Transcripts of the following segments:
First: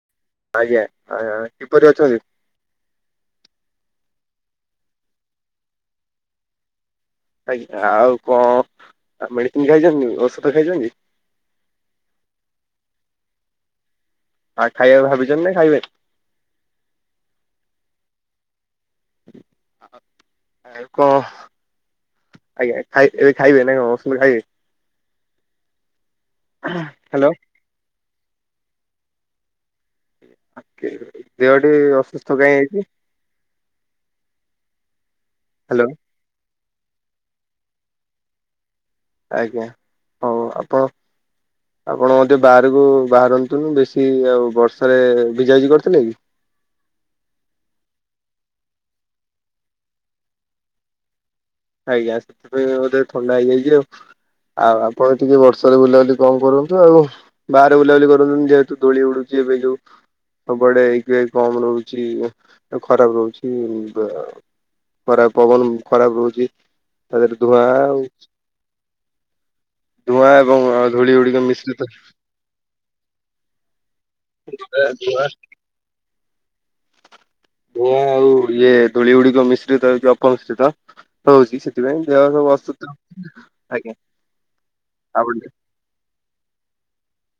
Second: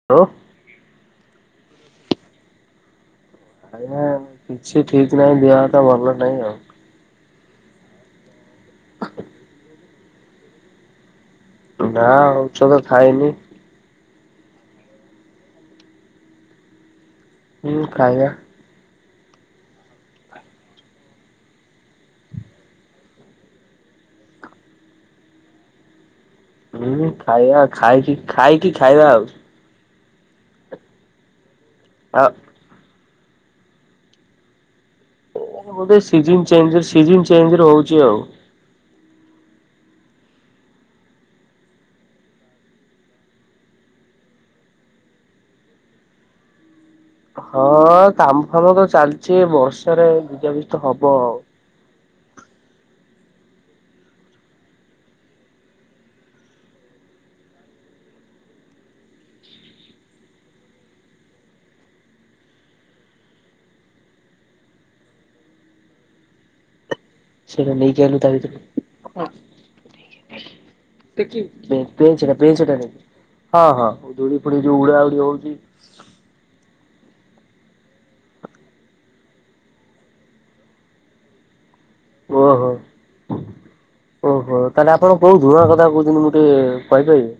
[inaudible] ଆଜ୍ଞା କିପରି ଅଛନ୍ତି? ଆଜ୍ଞା କିଛି ଠିକ ନାହିଁ ଦେହତ ଭଲ ନାହିଁ ଆଉ ଆଜ୍ଞା ଆଉ କଣ ମେଡିସିନ ଖାଇଛନ୍ତି ଔଷଧ ଖାଇଛନ୍ତି? ନା ଔଷଧ ଖାଇନି ଆଉ ଖାଇବା ଭାବିଛ ନା ଖାଇବେ? ହୁଁ ଖାଇବା। କଁ? ଆଜ୍ଞା ଖାଇ ଏବେ ଖାଇବେ ନା କଣ ଖାଇ ହୁଁ ହ୍ୟାଲୋ। ଖାଇବା ଖାଇକି ଖାଇକି ଖାଇବା ଆଉ ଆ ଦେହଟି ଅସୁସ୍ଥ କାହିଁ ହେଇଛି? ସେୟା ହ୍ୟାଲୋ ଗୋଟେ ସୁଯୋଗ ଚାହୁଁଛି ସୁଯୋଗ ଚାହିଁକି ରହୁଛି ଆଉ ଆଜ୍ଞା ହଉ ଆପଣ? ଆପଣ ମଧ୍ୟ ବାହାରକୁ ବାହାରନ୍ତୁନି ବେଶୀ ଆଉ ବର୍ଷାରେ ଭିଜା ଭିଜି କରିଥିଲେ କି? ହଁ କାମ ଫାମ ତ ଚାଲିଛି ବର୍ଷାରେ ଭିଜାଭିଜି ତ ହବ ଆଉ ଆଜ୍ଞା ସେଥି ପାଇଁ ବଧେ ଥଣ୍ଡା ହେଇଯାଇଛି ଆଉ ଆଉ ଆପଣ ଟିକେ ବର୍ଷାରେ ବୁଲାବୁଲି କମ କରନ୍ତୁ ଆଉ- ବାହାରେ ବୁଲାବୁଲି କରନ୍ତୁନି ଯେହେତୁ ଧୂଳି ଉଡୁଛି ଏବେ ଯୋଉ ସବ ବଡେ [inaudible] କମ ରହୁଛି ଖରାପ ରହୁଛି। ଖରାପ ପବନ ଖରାପ ରହୁଚି ତା ଦେହରେ ଧୂଆଁ ସେଇଟା ନେଇକି ଆଉ ଆଇଲୁ ତା ଭିତରୁ ଧୂଆଁ ଏବଂ ଧୂଳି ଗୁଡ଼ିକ ମିଶିଲେତ [unintelligible] ସେଠାରେ, ଧୁଳି ଫୁଡି ଯୋଉ ଉଡା ଉଡି ହଉଛି। ହ ଧୂଆଁ, ଆଉ ଇଏ, ଧୂଳି ଗୁଡିକ ମିଶ୍ରିତ ହେଇକି, ଅପମିଶ୍ରିତ ହଉଛି। ସେଥିପାଇଁ ଦେହ ସବୁ ଓହୋ! ଅସୁସ୍ଥ ଆଜ୍ଞା ଓହୋ! ତା, ହେଲେ ଆପଣ କୋଉ ଧୁଆଁ କଥା କହୁଛନ୍ତି? ମୁଁ ଟିକେ-ଏ କହିପାରିବେ?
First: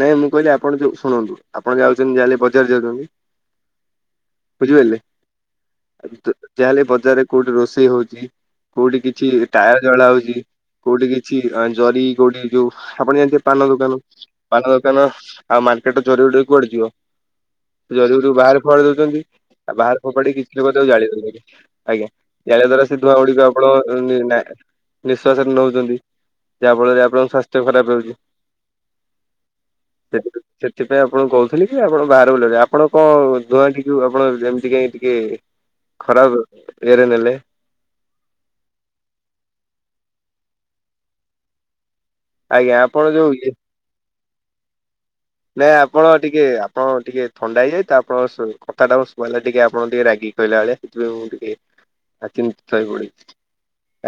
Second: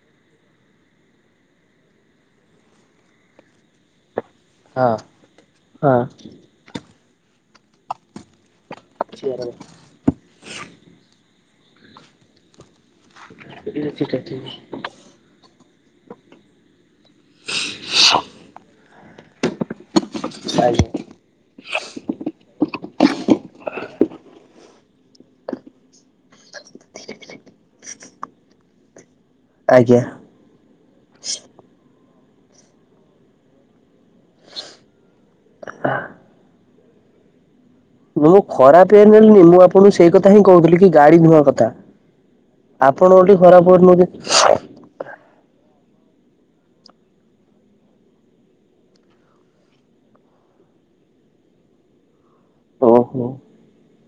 ନାଇଁ, ମୁଁ କହିଲି ଆପଣ ଯଉ, ଶୁଣନ୍ତୁ! ଆପଣ ଯାଉଛନ୍ତି ଯାହାଲେ ବଜାର ଯାଉଛନ୍ତି। ବୁଝିପାରଲେ! [unintelligible] ଯାହେଲେ, ବଜାରରେ କୋଉଠି ରୋଷେଇ ହଉଛି? କୋଉଠି କିଛି, ଟାୟାର ଜଳା ହଉଛି, କୋଉଠି କିଛି ଜରି, କୋଉଠି ଯୋଉ ଆପଣ ଜାଣିଥିଏ, ପାନ ଦୁକାନ, ହଁ ହଁ। ପାନ ଦୋକାନ ଆଉ, ମାର୍କେଟ ଜରିଉଡେ କୁଆଡେ ଯିବ? ଜରି ଗୁଡିକ ବାହାରେ ଫୋଆଡି ଦଉଛନ୍ତି। ଆଉ, ବାହାରେ ଫୋପାଡିିକି କିଛି ଲୋକ ତ ଆଜ୍ଞା ଜାଳି ଦଉଛନ୍ତି। ଆଜ୍ଞା। ଜାଳିବା ଦ୍ଵାରା ସେ ଧୁଆଁ ଗୁଡିକ ଆପଣ ନି-ନା-ନିଃଶ୍ଵାସରେ ନଉଛନ୍ତି। ଯାହା ଫଳରେ ଆପଣଙ୍କ ସ୍ୱାସ୍ଥ୍ୟ ଖରାପ ହେଉଛି। ଆଜ୍ଞା। ସେଥିପାଇଁ ଆପଣ କହୁଥିଲେ କି, ଆପଣ ବାହାର ବୁଲିଲେ, ଆପଣ କଣ ଧୂଆଁ ଟିକୁ ଆପଣ ଯେମିତି ଟିକେ ଖରାପ ଇଏରେ ନେଲେ। ମୁଁ, ଖରାପ ଇଏ ରେ ନେଲିନି। ମୁଁ ଆପଣଙ୍କୁ ସେଇ କଥା ହିଁ କହୁଥିଲି, କି ଗାଡି ଧୂଆଁ କଥା। ଆଜ୍ଞା ଆପଣ ଯୋଉ ଓଲଟି ଇଏ ଖରାପ ୱେରେ ନଉଚ ନାଇଁ ଆପଣ ଟିକେ ଆପଣ ଟିକେ ଥଣ୍ଡା ହେଇଯାଇତ! ତ ଆପଣ କଥାଟା ଶୁଣା ହେଲା ଟିକେ, ଆପଣ ଟିକେ ରାଗିକି କହିଲା ଭଳିଆ। ହେଥିପାଇଁ ମୁଁ ଟିକେ, ଆ ଚିନ୍ତିତ ହେଇପଡିଛି,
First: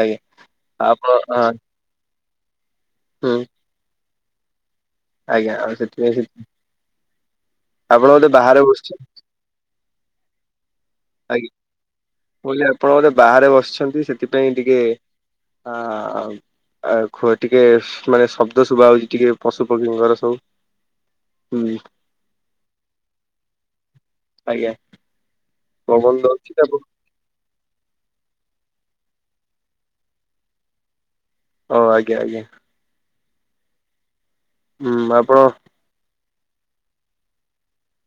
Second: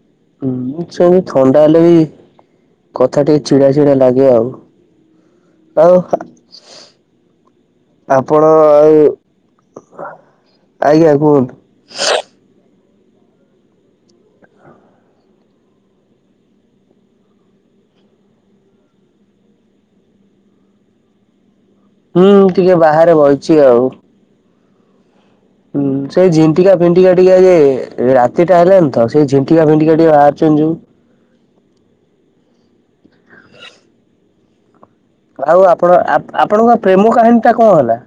ଆଜ୍ଞା। ମୁଁ ଆପଣ ସବୁ ହଁ ଥଣ୍ଡା ହେଲେ ବି, କଥା ହୁଁ ଟିକେ ଚିଡା ଚିଡା ଲାଗେ ଆଉ। ଆଜ୍ଞା, ଆଉ ସେଥିପାଇଁ ସେ ଆପଣ ବଧେ ବାହାରେ ବସିଛନ୍ତି! ଆଜ୍ଞା। କଇଲି, ଆପଣ ବୋଧେ ବାହାରେ ବସିଛନ୍ତି, ସେଥିପାଇଁ ଟିକେ ଆ ଆ ଖୁଆ ଟିକେ, ମାନେ ଶବ୍ଦ ଶୁଭା ହଉଛି, ଟିକେ ପଶୁପକ୍ଷୀଙ୍କର ସବୁ। ହୁଁ। ହୁଁ, ଟିକେ ବାହାରେ ବଇଛି ଆଉ। ଆଜ୍ଞା। ହୁଁ, ପବନ ସେଇ ଦଉଛି ଝିଣ୍ଟିକା ଆପଣ ଫିନ୍ ଟିଆ ଟିକେ ଏ ରାତିଟା ହେଲାଣିି ତ, ସେଇ ଝଣ୍ଟିକା ଫିଣ୍ଟିକା ଟିକେ ବାହାରୁଛନ୍ତି, ଯୋଉ ଓ ଆଜ୍ଞା ଆଜ୍ଞା। ହୁଁ ଆପ୍ ଆଉ, ଆପଣ ଆପଣଙ୍କ ପ୍ରେମ କାହାଣୀ ଟା କଣ ହେଲା?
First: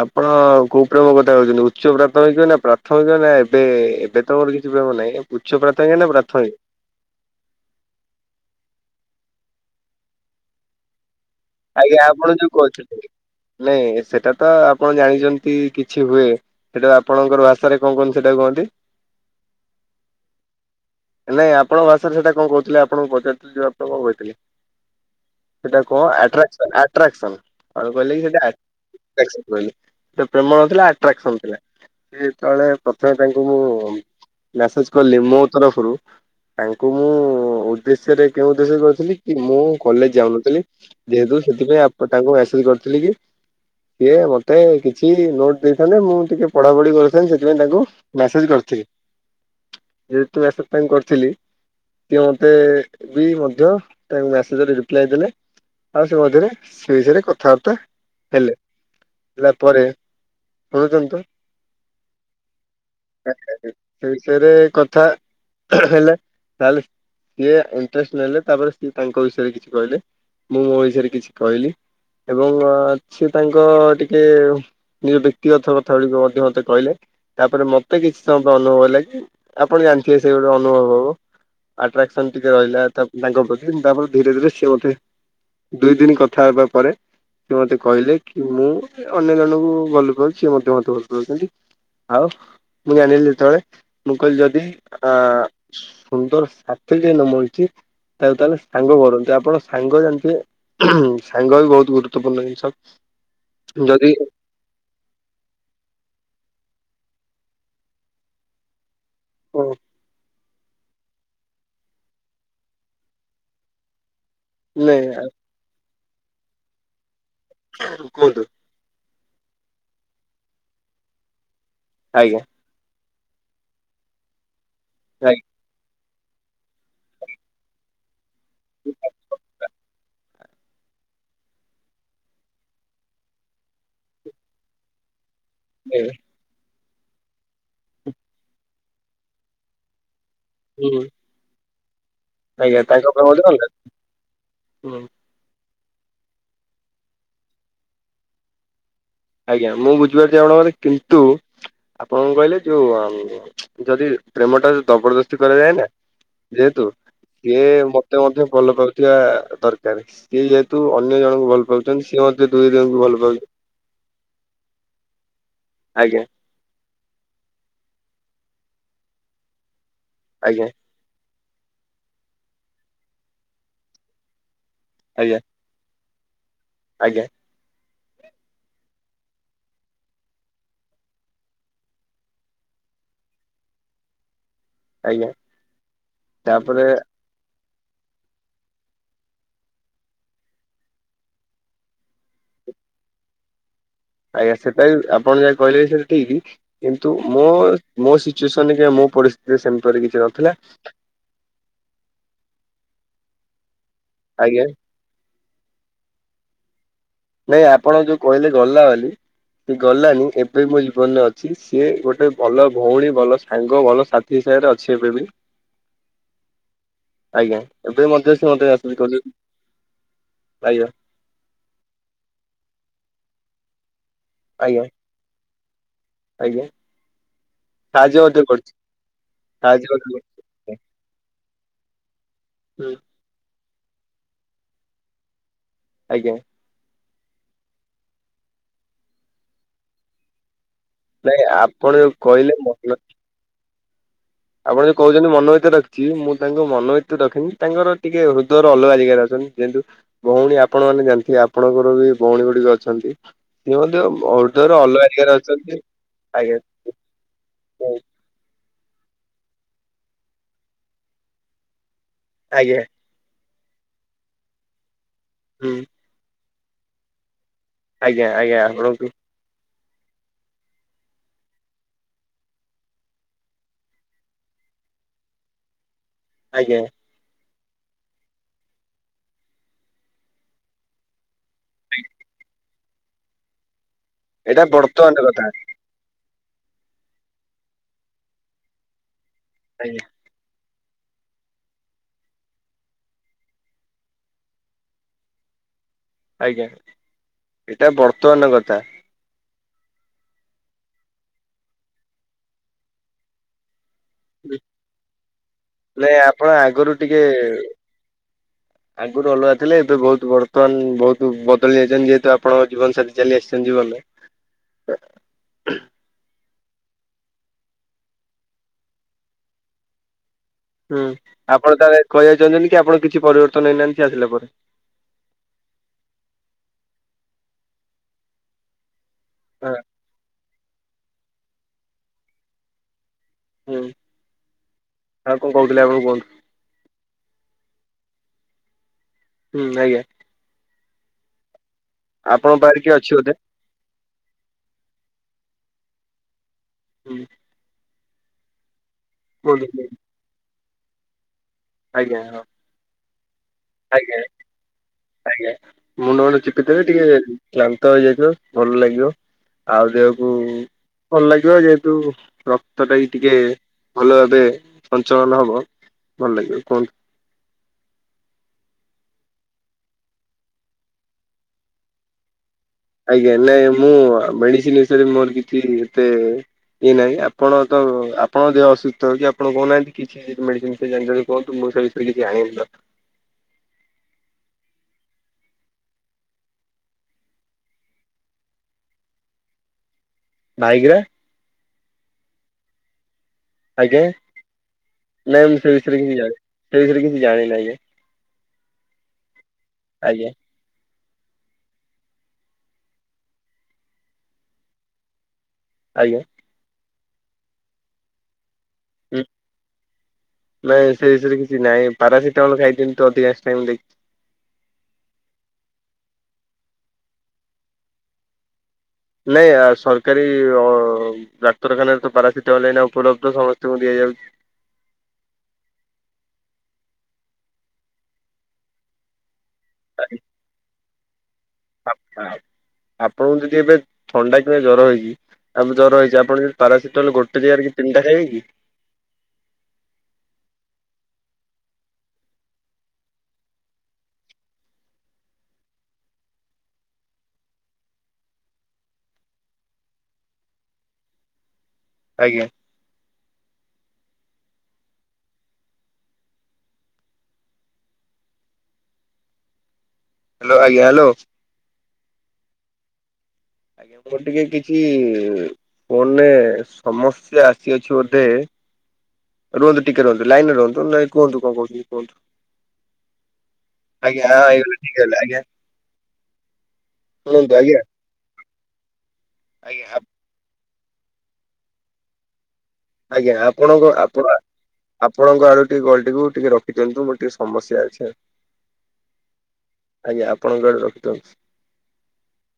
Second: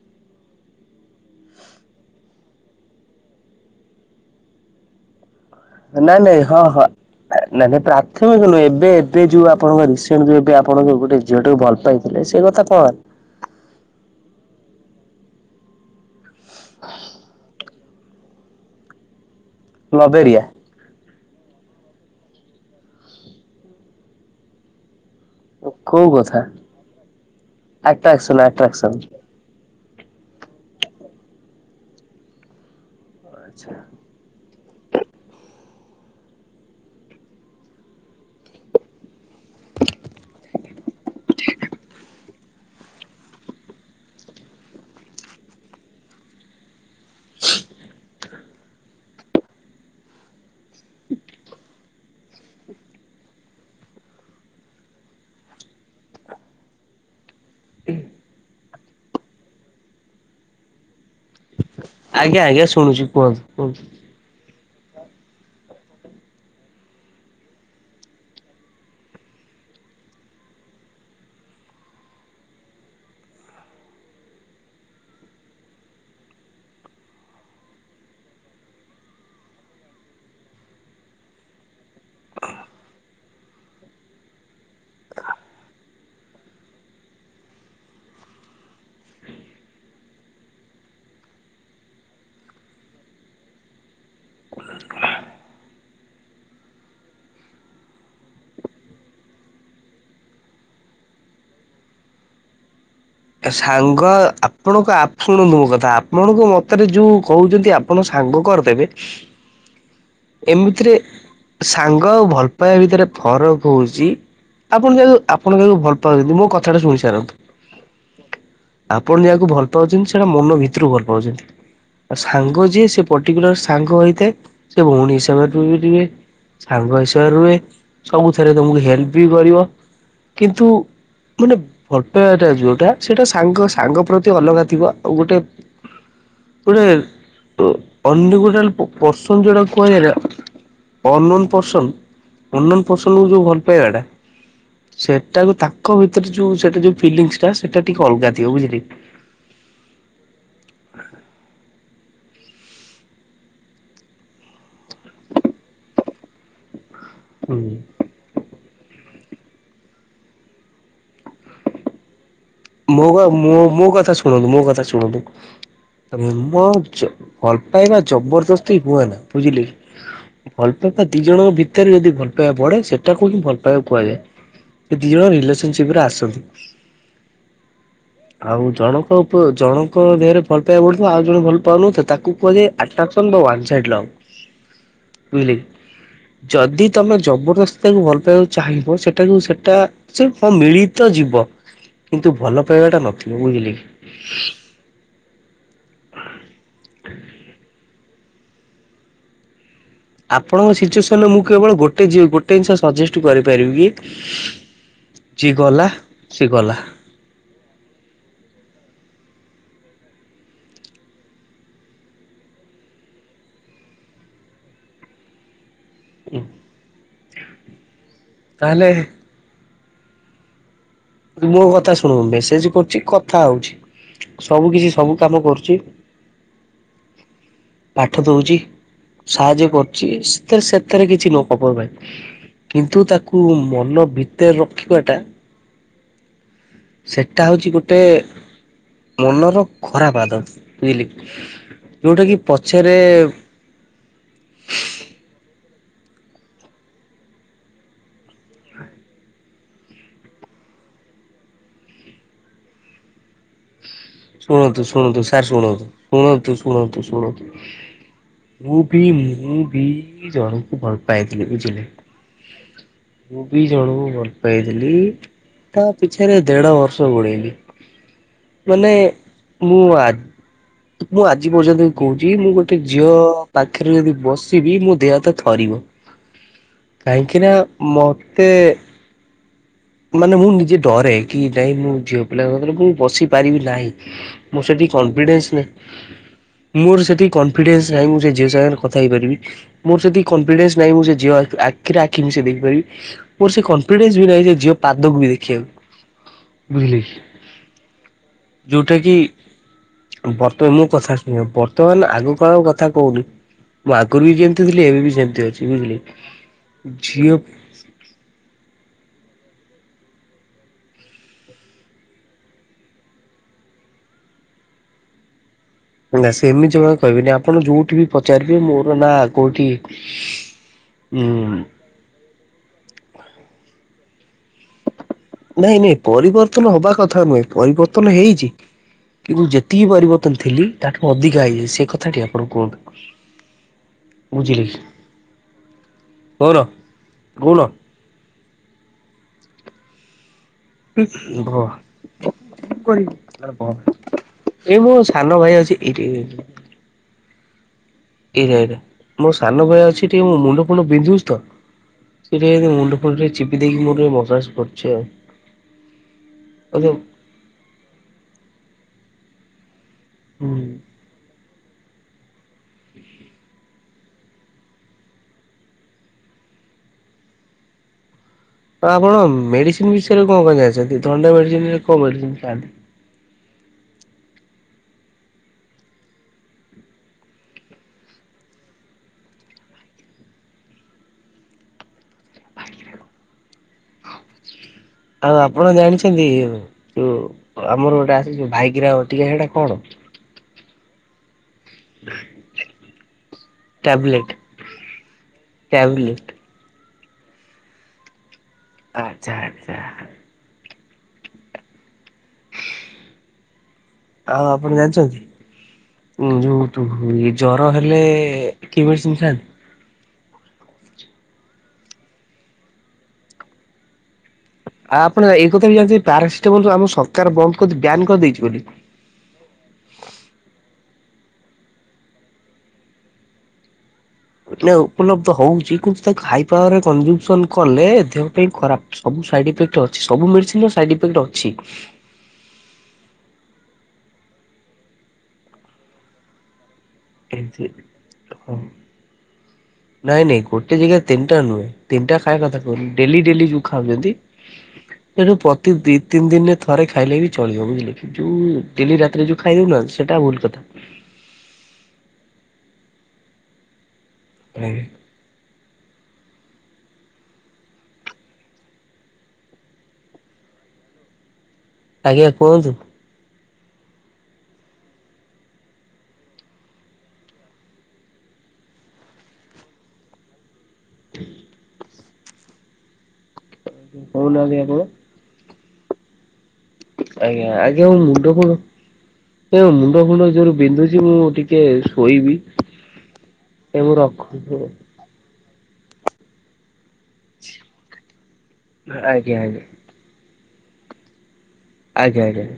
ଆପଣ କୋଉ ପ୍ରେମ କଥା କଉଛନ୍ତି, ଉଚ୍ଚ ପ୍ରାଥମିକ ନା ପ୍ରାଥମିକ ନା, ଏବେ -ଏ? ଏବେ ତ ମୋର କିଛି ପ୍ରେମ ନାହିଁ। ଉଚ୍ଚ ପ୍ରାଥମିକ ନା ପ୍ରାଥମିକ! ନାଇ ନାଇଁ ପ୍ରାଥମିକ ନୁହେଁ, ଏବେ ଏବେ ଯୋଉ ଆପଣଙ୍କ ରିସେଣ୍ଟ ଯୋଉ, ଏବେ ଆପଣ ଯୋଉ ଗୋଟେ ଝିଟାକୁ ଭଲ ଆଜ୍ଞା ଆପଣ ପାଇଥିଲେ, ସେଇ ଯୋଉ କଥା କଣ ହେଲା? କହୁଥିଲେ ନାଇଁ, ସେଟା ତ ଆପଣ ଜାଣିଛନ୍ତି କିଛି ହୁଏ। ସେଇଟାକୁ ଆପଣଙ୍କର ଭାଷାରେ କଣ କୁହନ୍ତି, ସେଟା କୁହନ୍ତି? ଲବେରିଆ। ନାଇଁ, ଆପଣ ଭାଷାରେ ସେଇଟା କଣ କହୁଥିଲେ? ଆପଣଙ୍କୁ, ପଚାରୁଥିଲି ଯଉ ଆପଣ କଣ କହିଥିଲେ? ସେଟା କଣ କୋଉ କଥା ଆଟ୍ରାକ୍ସନ! ଆଟ୍ରାକ୍ସନ! କଣ କହିଲେ କି ଆଟ୍ରାକ୍ସନ ସେଇଟା ଆଟ୍ରାକ୍ସନ। ଆଟ୍ ରାକ୍ସନ। ବଇଲି ପ୍ରେମ ନଥିଲା। ଆଟ୍ରାକ୍ସନ ଥିଲା, ଏତଳେ ପ୍ରଥମେ ତାଙ୍କୁ ମୁଁ, ମ୍ୟାସେଜ୍ କଲି ମୋ ତରଫରୁ। ତାଙ୍କୁ ମୁଁ ଉଦ୍ଦେଶ୍ୟରେ, କେଉଁ ଉଦ୍ଦେଶ୍ୟରେ କହିଥିଲି? କି ମୁଁ କଲେଜ ଯାଉନଥିଲି। ଯେହେତୁ ସେଥିପାଇଁ ଆପ୍ ତାଙ୍କୁ ମେସେଜ କରିଥିଲି କି ସିଏ ମତେ କିଛି ନୋଟ୍ ଦେଇଥାନ୍ତେ, ମୁଁ ଟିକେ ପଢାପଢି କରିଥାନ୍ତେ। ସେଥିପାଇଁ ତାଙ୍କୁ ମ୍ୟାସେଜ୍ କରିଥିଲି। ଯେହେତୁ ମ୍ୟାସେ ତାଙ୍କୁ କରିଥିଲି ସିଏ ମୋତେ ବି ମଧ୍ୟ, ତାଙ୍କ ମ୍ୟାସେଜରେ ରିପ୍ଲାଏ ଦେଲେ। ଆଉ, ସେ ମଝିରେ ସେ ବିଷୟରେ କଥାବାର୍ତ୍ତା ହେଲେ। ହେଲା ପରେ ଶୁଣୁଛନ୍ତି ତ। ଆଜ୍ଞା ଆଜ୍ଞା ଶୁଣୁଛି କୁହନ୍ତୁ କୁହନ୍ତୁ। ସେ ବିଷୟରେ କଥା ହେଲେ କାଲି ସିଏ ଇଣ୍ଟରେଷ୍ଟ ନେଲେ ତାପରେ ସିଏ ତାଙ୍କ ବିଷୟରେ କିଛି କହିଲେ ମୁଁ ମୋ ବିଷୟରେ କିଛି କହିଲି। ଏବଂ ସିଏ ତାଙ୍କ ଟିକେ ନିଜ ବ୍ୟକ୍ତିଗତ କଥା ଗୁଡିକ ମଧ୍ୟ ମତେ କହିଲେ। ତାପରେ ମତେ କିଛି ସମୟ ଅନୁଭବ ହେଲା କି ଆପଣ ଜାଣିଥିବେ ସେ ଗୋଟେ ଅନୁଭବ ହବ। ଆଟ୍ରାକ୍ସନ୍ ଟିକେ ରହିଲା ତା ତାଙ୍କ ପ୍ରତି ତାପରେ ଧୀରେ ଧୀରେ ସିଏ ମୋତେ ଦୁଇ ଦିନ କଥା ହେବା ପରେ ସିଏ ମତେ କହିଲେ କି ମୁଁ ଅନ୍ୟ ଜଣଙ୍କୁ ଭଲ ପାଉଛି ସିଏ ମଧ୍ୟ ମତେ ଭଲ ପାଉଛନ୍ତି। ଆଉ ମୁଁ ଜାଣିଲି ଯେତେବେଳେ ମୁଁ କହିଲି ଯଦି ଅ ସୁନ୍ଦର ସାଥି ଯେ ନ ମିଳୁଛି ତାଲେ ତାହେଲେ ସାଙ୍ଗ କରନନ୍ତୁ ଆପଣ ସାଙ୍ଗ ଯେମିତି ସାଙ୍ଗ ବି ବହୁତ ଗୁରୁତ୍ୱପୂର୍ଣ୍ଣ ଜିନିଷ। ଯଦି ସାଙ୍ଗ ଆପଣଙ୍କ ଶୁଣନ୍ତୁ ମୋ କଥା ଆପଣଙ୍କ ମତରେ ଯୋଉ କହୁଛନ୍ତି ଆପଣ ସାଙ୍ଗ କରିଦେବେ ହଁ। ଏମିତିରେ ସାଙ୍ଗ ଆଉ ଭଲ ପାଇବା ଭିତରେ ଫରକ ହଉଛି। ଆପଣ ଯ ନାଇଁ ଆପଣ ଯାହାକୁ ଭଲ ପାଉଛନ୍ତି ମୋ କଥାଟା ଶୁଣି ସାରନ୍ତୁ। ହଉ କୁହନ୍ତୁ। ଆପଣ ଯାହାକୁ ଭଲ ପାଉଛନ୍ତି ସେଇଟା ମନ ଭିତରୁକୁ ଭଲ ପାଉଛନ୍ତି ଆଉ ଆଜ୍ଞା ସାଙ୍ଗ ଯିଏ ସେ ପର୍ଟିକୁଲାର ସାଙ୍ଗ ହେଇଥାଏ ସେ ଭଉଣୀ ହିସାବରେ ରୁହେ ସାଙ୍ଗ ହିସାବରେ ରୁହେ। ସବୁଥିରେ ତମକୁ ହେଲ୍ପ ବି କରିବ। କିନ୍ତୁ ମାନେ ଫଟୋଟା ଯୋଉଟା ସେଇଟା ସାଙ୍ଗ ସାଙ୍ଗ ପ୍ରତି ଅଲଗା ଥିବ ଆଉ ଗୋଟେ ହ। ଗୋଟେ ଅନ୍ୟ ଗୋଟେ ପର୍ସନ୍ଦ ଯୋଉଟା କୁହାଯାଲା ହୁଁ। ଅନ୍ନୋନ୍ ପର୍ସନ ଆଜ୍ଞା ଅନ୍ନୋନ୍ ତାଙ୍କ ପାଇଁ ପର୍ସନକୁ ମଧ୍ୟ ଯୋଉ ଭଲ ଅଲଗା ପାଇବାଟା ହୁଁ ସେ ତା ତାଙ୍କ ଭିତରେ ଯୋଉ ସେଟା ଯୋଉ ଫିଲିଂସ୍ ଟା ସେଇଟା ଟିକେ ଅଲଗା ଥିବ ବୁଝିଲି। ଆଜ୍ଞା ମୁଁ ବୁଝିପାରୁଛି ଆପଣଙ୍କ କିନ୍ତୁ ଆପଣ କହିଲେ ଯୋଉଁ ଯଦି ପ୍ରେମଟା ଜବରଦସ୍ତି କରାଯାଏ ନା ଯେହେତୁ ହୁଁ। ସିଏ ତ ମଧ୍ୟ ଭଲ ପାଉଥିବା ଦରକାର ସିଏ ଯେହେତୁ ଅନ୍ୟ ଜଣଙ୍କୁ ଭଲ ପାଉଛନ୍ତି ସି ମୋ ମୋ କଥା ଶୁଣନ୍ତୁ ମୋ କଥା ଶୁଣନ୍ତୁ। ଆଜ୍ଞା [unintelligible] ଭଲ ପାଇବା ଜବରଦସ୍ତି ହୁଏ ନା ବୁଝିଲେ କି ଆଜ୍ଞା ଭଲପା ଦି ଜଣଙ୍କ ଭିତରେ ଯଦି ଭଲ ପାଇବା ବଢେ ସେଟାକୁ ହିଁ ଭଲ ପାଇବା କୁହାଯାଏ ଦି ଜଣ ଆଜ୍ଞା ରିଲେ ସନ୍ ଶିବ୍ରେ ଆସନ୍ତି। ଆଜ୍ଞା। ଆଉ ଜଣଙ୍କ ଉପ ଜଣଙ୍କ ଦେହରେ ଭଲ ପାଇବାକୁ ପଡୁଥିବ ଆଉ ଜଣେ ଭଲ ପାଉନଥିବ ତାକୁ କୁହାଯାଏ ଆଟରାକ୍ସନ୍ ବା ୱାନ ସାଇଡ ଲଭ୍। ହଁ ବୁଝିଲି ଯଦି ତମେ ଜବରଦସ୍ତିତାକୁ ଭଲ ପାଇବାକୁ ଚାହିଁବ ସେଟାକୁ ସେଟା ସେ ହ ମିଳିତ ଯିବ। କିନ୍ତୁ ଭଲ ପାଇବାଟା ନଥିଲେ ବୁଝିଲି କି। ଆଜ୍ଞା ସେଟା ଆପଣ ଯାହା କହିଲେ ସେଟା ଠିକ। କିନ୍ତୁ ମୋ ମୋ ସିଚୁଏସନରେ ମୋ ପରିଥି ସେମତି କିଛି ନଥିଲା ଆପଣଙ୍କ ସିଚୁଏସନରେ ମୁଁ କେବଳ ଗୋଟେ ଗୋଟେ ଜିନିଷ ସଜେଷ୍ଟ କରିପାରିବି କି ଆଜ୍ଞା। ଯିଏ ଗଲା ସି ଗଲା। ନାଇଁ ଆପଣ ଯୋଉ କହିଲେ ଗଲା ବାଲି ସେ ଗଲାନି ଏବେ ମୋ ଜୀବନରେ ଅଛି ସିଏ ଗୋଟେ ଭଲ ଭଉଣୀ ଭଲ ସାଙ୍ଗ ଭଲ ସା ଥି ହିସାବରେ ଅଛି ଏବେ ବି। ଓ ଆଜ୍ଞା ଏବେ ମଧ୍ୟ ସେ ମତେ ତାହେଲେ ଆସଛି କହୁଛ ଆଜ୍ଞା ମୋ କଥା ଶୁଣନ୍ତୁ ମେସେଜେ କରୁଛି କଥା ହଉଛି ସବୁ ଆଜ୍ଞା କିଛି ସବୁ କାମ କରୁଛି। ଆଜ୍ଞା ସାହାଯ୍ୟ ପାଠ ମଧ୍ୟ ଦଉଛି କରୁଛି। ସାହାଯ୍ୟ କରୁଛି। ତେ ସେଥିରେ କିଛି ନପପ ଭାଇ ହୁଁ କିନ୍ତୁ ତାକୁ ମନ ଭିତରେ ରଖିବାଟା ଆଜ୍ଞା। ସେଟା ହୋଉଛି ଗୋଟେ ମନର ଖରାପ ଆଦତ୍। ଲିଲିକ୍ ନାଇଁ ଆପଣ ଯୋଉ ଯୋଉଟା କି କହିଲେ ମନ ପଛରେ ଆପଣ ଯୋଉ କହୁଛନ୍ତି ମନୋ ଭିତରେ ରଖିଛି ମୁଁ ତାଙ୍କୁ ମନୋ ଭିତେ ରଖିନି ତାଙ୍କର ଟିକେ ହୃଦୟର ଅଲଗା ଜାଗାରେ ଅଛନ୍ତି ଯେନ୍ତୁ ଭଉଣୀ ଆପଣ ମାନେ ଜାଣିଥିବେ ଆପଣଙ୍କର ବି ଭଉଣୀ ଗୁଡ଼ିକ ଅଛନ୍ତି। [unintelligible] ଶୁଣନ୍ତୁ ଅଲଗା ଶୁଣନ୍ତୁ ଜାଗାରେ ସାର୍ ଅଛନ୍ତି ଶୁଣନ୍ତୁ ଶୁଣନ୍ତୁ ଆଜ୍ଞା ଶୁଣନ୍ତୁ ଶୁଣନ୍ତୁ ହୁଁ, ମୁଁ ବି ମୁଁ ବି ଜଣକୁ ଭଲ ପାଇଥିଲି ବୁଝିଲେ? ଆଜ୍ଞା। ମୁଁ ବି ଜଣଙ୍କୁ ଭଲ ପାଇଥିଲି ହୁଁ ତା ପିଛରେ ଦେଢ଼ ବର୍ଷ ଗୋଡ଼େଇଲିି। ଆଜ୍ଞା ଆଜ୍ଞା ଆପଣନ୍ତୁ ମୁଁ ଆ ହଁ ମୁଁ ଆଜି ପର୍ଯ୍ୟନ୍ତ ଇ କହୁଛି ମୁଁ ଗୋଟେ ଝିଅ ପାଖରେ ଯଦି ବସିବି ମୋ ଦେହ ହାତ ଥରିବ। ଆଜ୍ଞା। କାହିଁକିନା ମୋତେ ମାନେ ମୁଁ ନିଜେ ଡ଼ରେ କି ନାଇଁ ମୁ ଝିଅ ପିଲାଙ୍କ ଖରେ ମୁଁ ବସି ପାରିବି ନାହିଁ। ମୁଁ ଏଇଟା ସେଠି ବର୍ତ୍ତମାନ କଥା କନଫିଡେନ୍ସ ନା ମୋର ସେତିକି କନଫିଡେନ୍ସ ନାହିଁ ମୁଁ ସେ ଝିଅ ସାଙ୍ଗରେ କଥା ହେଇପାରିବି ମୋର ଆଜ୍ଞା ସେତି କଂଫିଡେନ୍ସ ନାହିଁ ମୁଁ ସେ ଝିଅ ଆ ଆଖିରେ ଆଖି ମିଶେଇ ଦେଇପାରିବି ମୋର ସେ କଂଫିଡେନ୍ସ ବି ନାହିଁ ସେ ଝି ପାଦକୁ ବି ଦେଖିବାକୁ। ଆଜ୍ଞା ବୁଝିଲେ କି ଏଇଟା ବର୍ତ୍ତମାନ କଥା ଯୋଉଟା କି ବର୍ତ୍ତମାନ ମୁଁ କଥା ଶୁଣ ବର୍ତ୍ତମାନ ଆଗକାଳର କଥା କହୁନି। ମୁଁ ଆଗରୁ ବି ଯେମତି ଥିଲି ଏବେ ବି ସେମତି ଅଛି ବୁଝିଲେ ନାଇଁ ଆପଣ ଆଗରୁ ଟିକେ ଝିଅ ଆଗରୁ ଅଲଗା ଥିଲେ ଏବେ ବୋହୁତ ବର୍ତ୍ତମାନ ବୋହୁତ ବଦଳି ଯାଇଛନ୍ତି ଯେହେତୁ ଆପଣଙ୍କ ଜୀବନ ସାଥି ଚାଲି ଆସିଛନ୍ ଜୀବନରେ। ନା ସେମିତି ଜମା ବି କହିବେନି ଆପଣ ଯୋଉଠି ବି ପଚାରିବେ ମୋର ନା କୋଉଠି ହୁଁ ଉଁ ଆପଣ ତାହେଲେ କହିବାକୁ ଚାହୁଛନ୍ତି କି ଆପଣ କିଛି ପରିବର୍ତ୍ତନ ହେଇନାହାନ୍ତି ସିଏ ଆସିଲା ପରେ। ନାଇଁ ନାଇଁ ପରିବର୍ତ୍ତନ ହବା କଥା ନୁହେଁ ପରିବର୍ତ୍ତନ ହେଇଚି। କିନ୍ତୁ ହଁ ଯେତିକି ପରିବର୍ତ୍ତନ ଥିଲି ତାଠୁ ଅଧିକା ହେଇଯାଇ ସେ କଥାଟି ଆପଣ କୁହନ୍ତୁ। ହୁଁ ବୁଝିଲେ କି ଆଉ କଣ କହୁଥିଲେ ଆପଣ କୁହନ୍ତୁ? [unintelligible] ହୁଁ ଆଜ୍ଞା। [unintelligible] ଆପଣଙ୍କ ପାଖରେ କିଏ ହଁ ଅଛି ବୋଧେ? ଏଇ ମୋ ସାନ ଭାଇ ଅଛି ଏଇଠି। ହୁଁ। ଏଇଟା ଏଇଟା ମୋ ସାନ ଭାଇ କୁହନ୍ତୁ ଅଛି ଟିକେ ମୋ ମୁଣ୍ଡ ଫୁଣ୍ଡ ବିନ୍ଧୁଛି ତ ଆଜ୍ଞା ହଁ [unintelligible] ମୁଣ୍ଡ ଆ ଟିକେ ଚିପି ଦେଇକି ମୋର ଟିକେ ଆଜ୍ଞା ମସାଜ କରୁଛି ଆଜ୍ଞା। ଆଉ କ୍ଲାନ୍ତ ହେଇଯାଇଥ ଭଲ ଲାଗିବ। ଆଉ ଦେହକୁ ହୁଁ ଭଲ ଲାଗିବ ଯେହେତୁ ର ତଟା ବି ଟିକେ ଭଲ ଭାବେ ସଞ୍ଚାଳନ ହବ ଭଲ ଲାଗିବ କୁହନ୍ ଆପଣ ମେଡ଼ିସିନ ବିଷୟରେ କଁ ପାଇ ଜଛନ୍ତି ଥଣ୍ଡା ମେଡ଼ିସିନିରେ କଣ ମେଡ଼ିସିନ ଖାଆନ୍ତି? ଆଜ୍ଞା ନାଇଁ ମୁଁ ମେଡ଼ିସିନ ବିଷୟରେ ମୋର କିଛି ଏତେ ଏଇ ନାଇଁ ଆପଣ ତ ଆପଣ ଦେହ ଅସୁସ୍ଥ ହଉଚି ଆପଣ କହୁନାହାନ୍ତି କିଛି ଠିକ୍ ମେଡ଼ିସିନ ବିଷୟରେ ଜାଣିଛନ୍ତି କି କୁହନ୍ତୁ ମୋ ସ୍ତ୍ରୀ କୁ ଆଣିବି ତ ଆଉ ଆପଣ ଜାଣିଛନ୍ତି ଯୋଉ ଆମର ଗୋଟେ ଆସିଛି ଯୋଉ ଭାଇଗିରା ବଟିକା ସେଇଟା କଣ? ଭାଇଗିରା ହ ଆଜ୍ଞା ନାଇଁ ମୁଁ ସେ ବିଷୟରେ କିଛି ଟ୍ୟାବଲେଟ ଜାଣିନି ସେ ବିଷୟରେ କିଛି ଜାଣିନି ଆଜ୍ଞା। ଆଚ୍ଛା ଆଚ୍ଛା। ଆଜ୍ଞା ଆଉ ଆପଣ ଜାଣିଛନ୍ତି ଆଜ୍ଞା। ଉଁ ଯୋଉ ତୁ ଜର ହେଲେ କି ହୁଁ। ମେଡ଼ିସିନ୍ ଖାଆନ୍ତି? ନାଇଁ ସେ ବିଷୟରେ କିଛି ନାହିଁ ପାରାସିଟାମଲ ଖାଇ ଦିଅନ୍ତୁ ଅଧିକଂଶ ଟାଇମ ଦେଖ ଆଉ ଆପଣ ଏଇ କଥା ବି ଜାଣିଥିବେ ପାରାସିଟାମଲ ଆମ ସରକାର ବନ୍ଦ କରି ବ୍ୟାନ୍ କରିଦେଇଛି ବୋଲି? ନାଇଁ ସରକାରୀ ଅ ଡକ୍ତରଖାନାରେ ତ ପାରାସିଟାଲ ଏନା ଉପଲବ୍ଧ ସମସ୍ତଙ୍କୁ ଦିଆଯାଉଛି। ନାଇ ଉପଲବ୍ଧ ହଉଛି କିନ୍ତୁ ତାକୁ ହାଇ ପାୱାରରେ କନଜୁସନ କଲେ ଦେହ ପାଇଁ ଖରାପ। ସବୁ ସାଇଡ ଇଫେକ୍ଟ ଅଛି ସବୁ ମେଡିସିନ ର ସାଇଡ୍ ଇଫେକ୍ଟ ଅଛି। [unintelligible] ଆପଣଙ୍କୁ ଯଦି ଏବେ ଥଣ୍ଡା କିମ୍ବା ଜର ହେଇଛି ଆମ ଜର ହେଇଛି ଆପଣ [unintelligible] ପାରାସିଟଲ ଗୋଟେ ଏମତି ଯାଗାରେ କି ତିନିଟା ଖାଇବେକି? ହଁ ନାଇଁ ନାଇଁ ଗୋଟେ ଜାଗା ତିନଟା ନୁହେଁ ତିନିଟା ଖାଇବା କଥା କହୁନି ଡେଲି ଡେଲି ଯୋଉ ଖାଉଛନ୍ତି ସେଇଠୁ ପ୍ରତି ଦି ତିନି ଦିନରେ ଥରେ ଖାଇଲେ ବି ଚଳିବ ବୁଝିଲେ। ଯୋଉ ଡେଲି ରାତିରେ ଯୋଉ ଖାଇ ଦଉ ନାହାନ୍ତି ସେଟା ଭୁଲ କଥା। ଆଜ୍ଞା। ଆଜ୍ଞା। ହ୍ୟାଲୋ ଆଜ୍ଞା ହ୍ୟାଲୋ। ଆଜ୍ଞା କୁହନ୍ତୁ। ଆଜ୍ଞା ମୋର ଟିକେ କିଛି ଫୋନରେ ସମସ୍ୟା ଆସିଅଛି ବୋଧେ ରୁହନ୍ତୁ ଟିକେ ରୁହନ୍ତୁ ଲାଇନରେ ରୁହନ୍ତୁ ନାଇଁ କୁହନ୍ତୁ କଣ କହୁଛନ୍ତି କୁହନ୍ତୁ। ଆଜ୍ଞା ହଁ କହୁନାହାନ୍ତି ଆପଣ [unintelligible] ଆଜ୍ଞା। ଆଜ୍ଞା ଆଜ୍ଞା ମୋ ମୁଣ୍ଡ ଫୁଣ୍ଡ ଏରା ଆଜ୍ଞା ମୁଣ୍ଡ ଫୁଣ୍ଡ ଯୋଉ ବିନ୍ଧୁଛି ମୁଁ ଟିକେ ଶୋଇବି। ଆଜ୍ଞା ଏ ଆପଣଙ୍କ ମୁଁ ଆପ ଆ ରଖୁଛି ଆପଣଙ୍କ ଆଡୁ ଟିକେ କଲଟିକୁ ଟିକେ ରଖିଦିଅନ୍ତୁ ମୋର ଟିକେ ସମସ୍ୟା ଅଛି। ଆଜ୍ଞା ଆଜ୍ଞା। ଆଜ୍ଞା ଆପଣଙ୍କ ଆଡୁ ରଖି ଦିଅନ୍ତୁ। ଆଜ୍ଞା ଆଜ୍ଞା।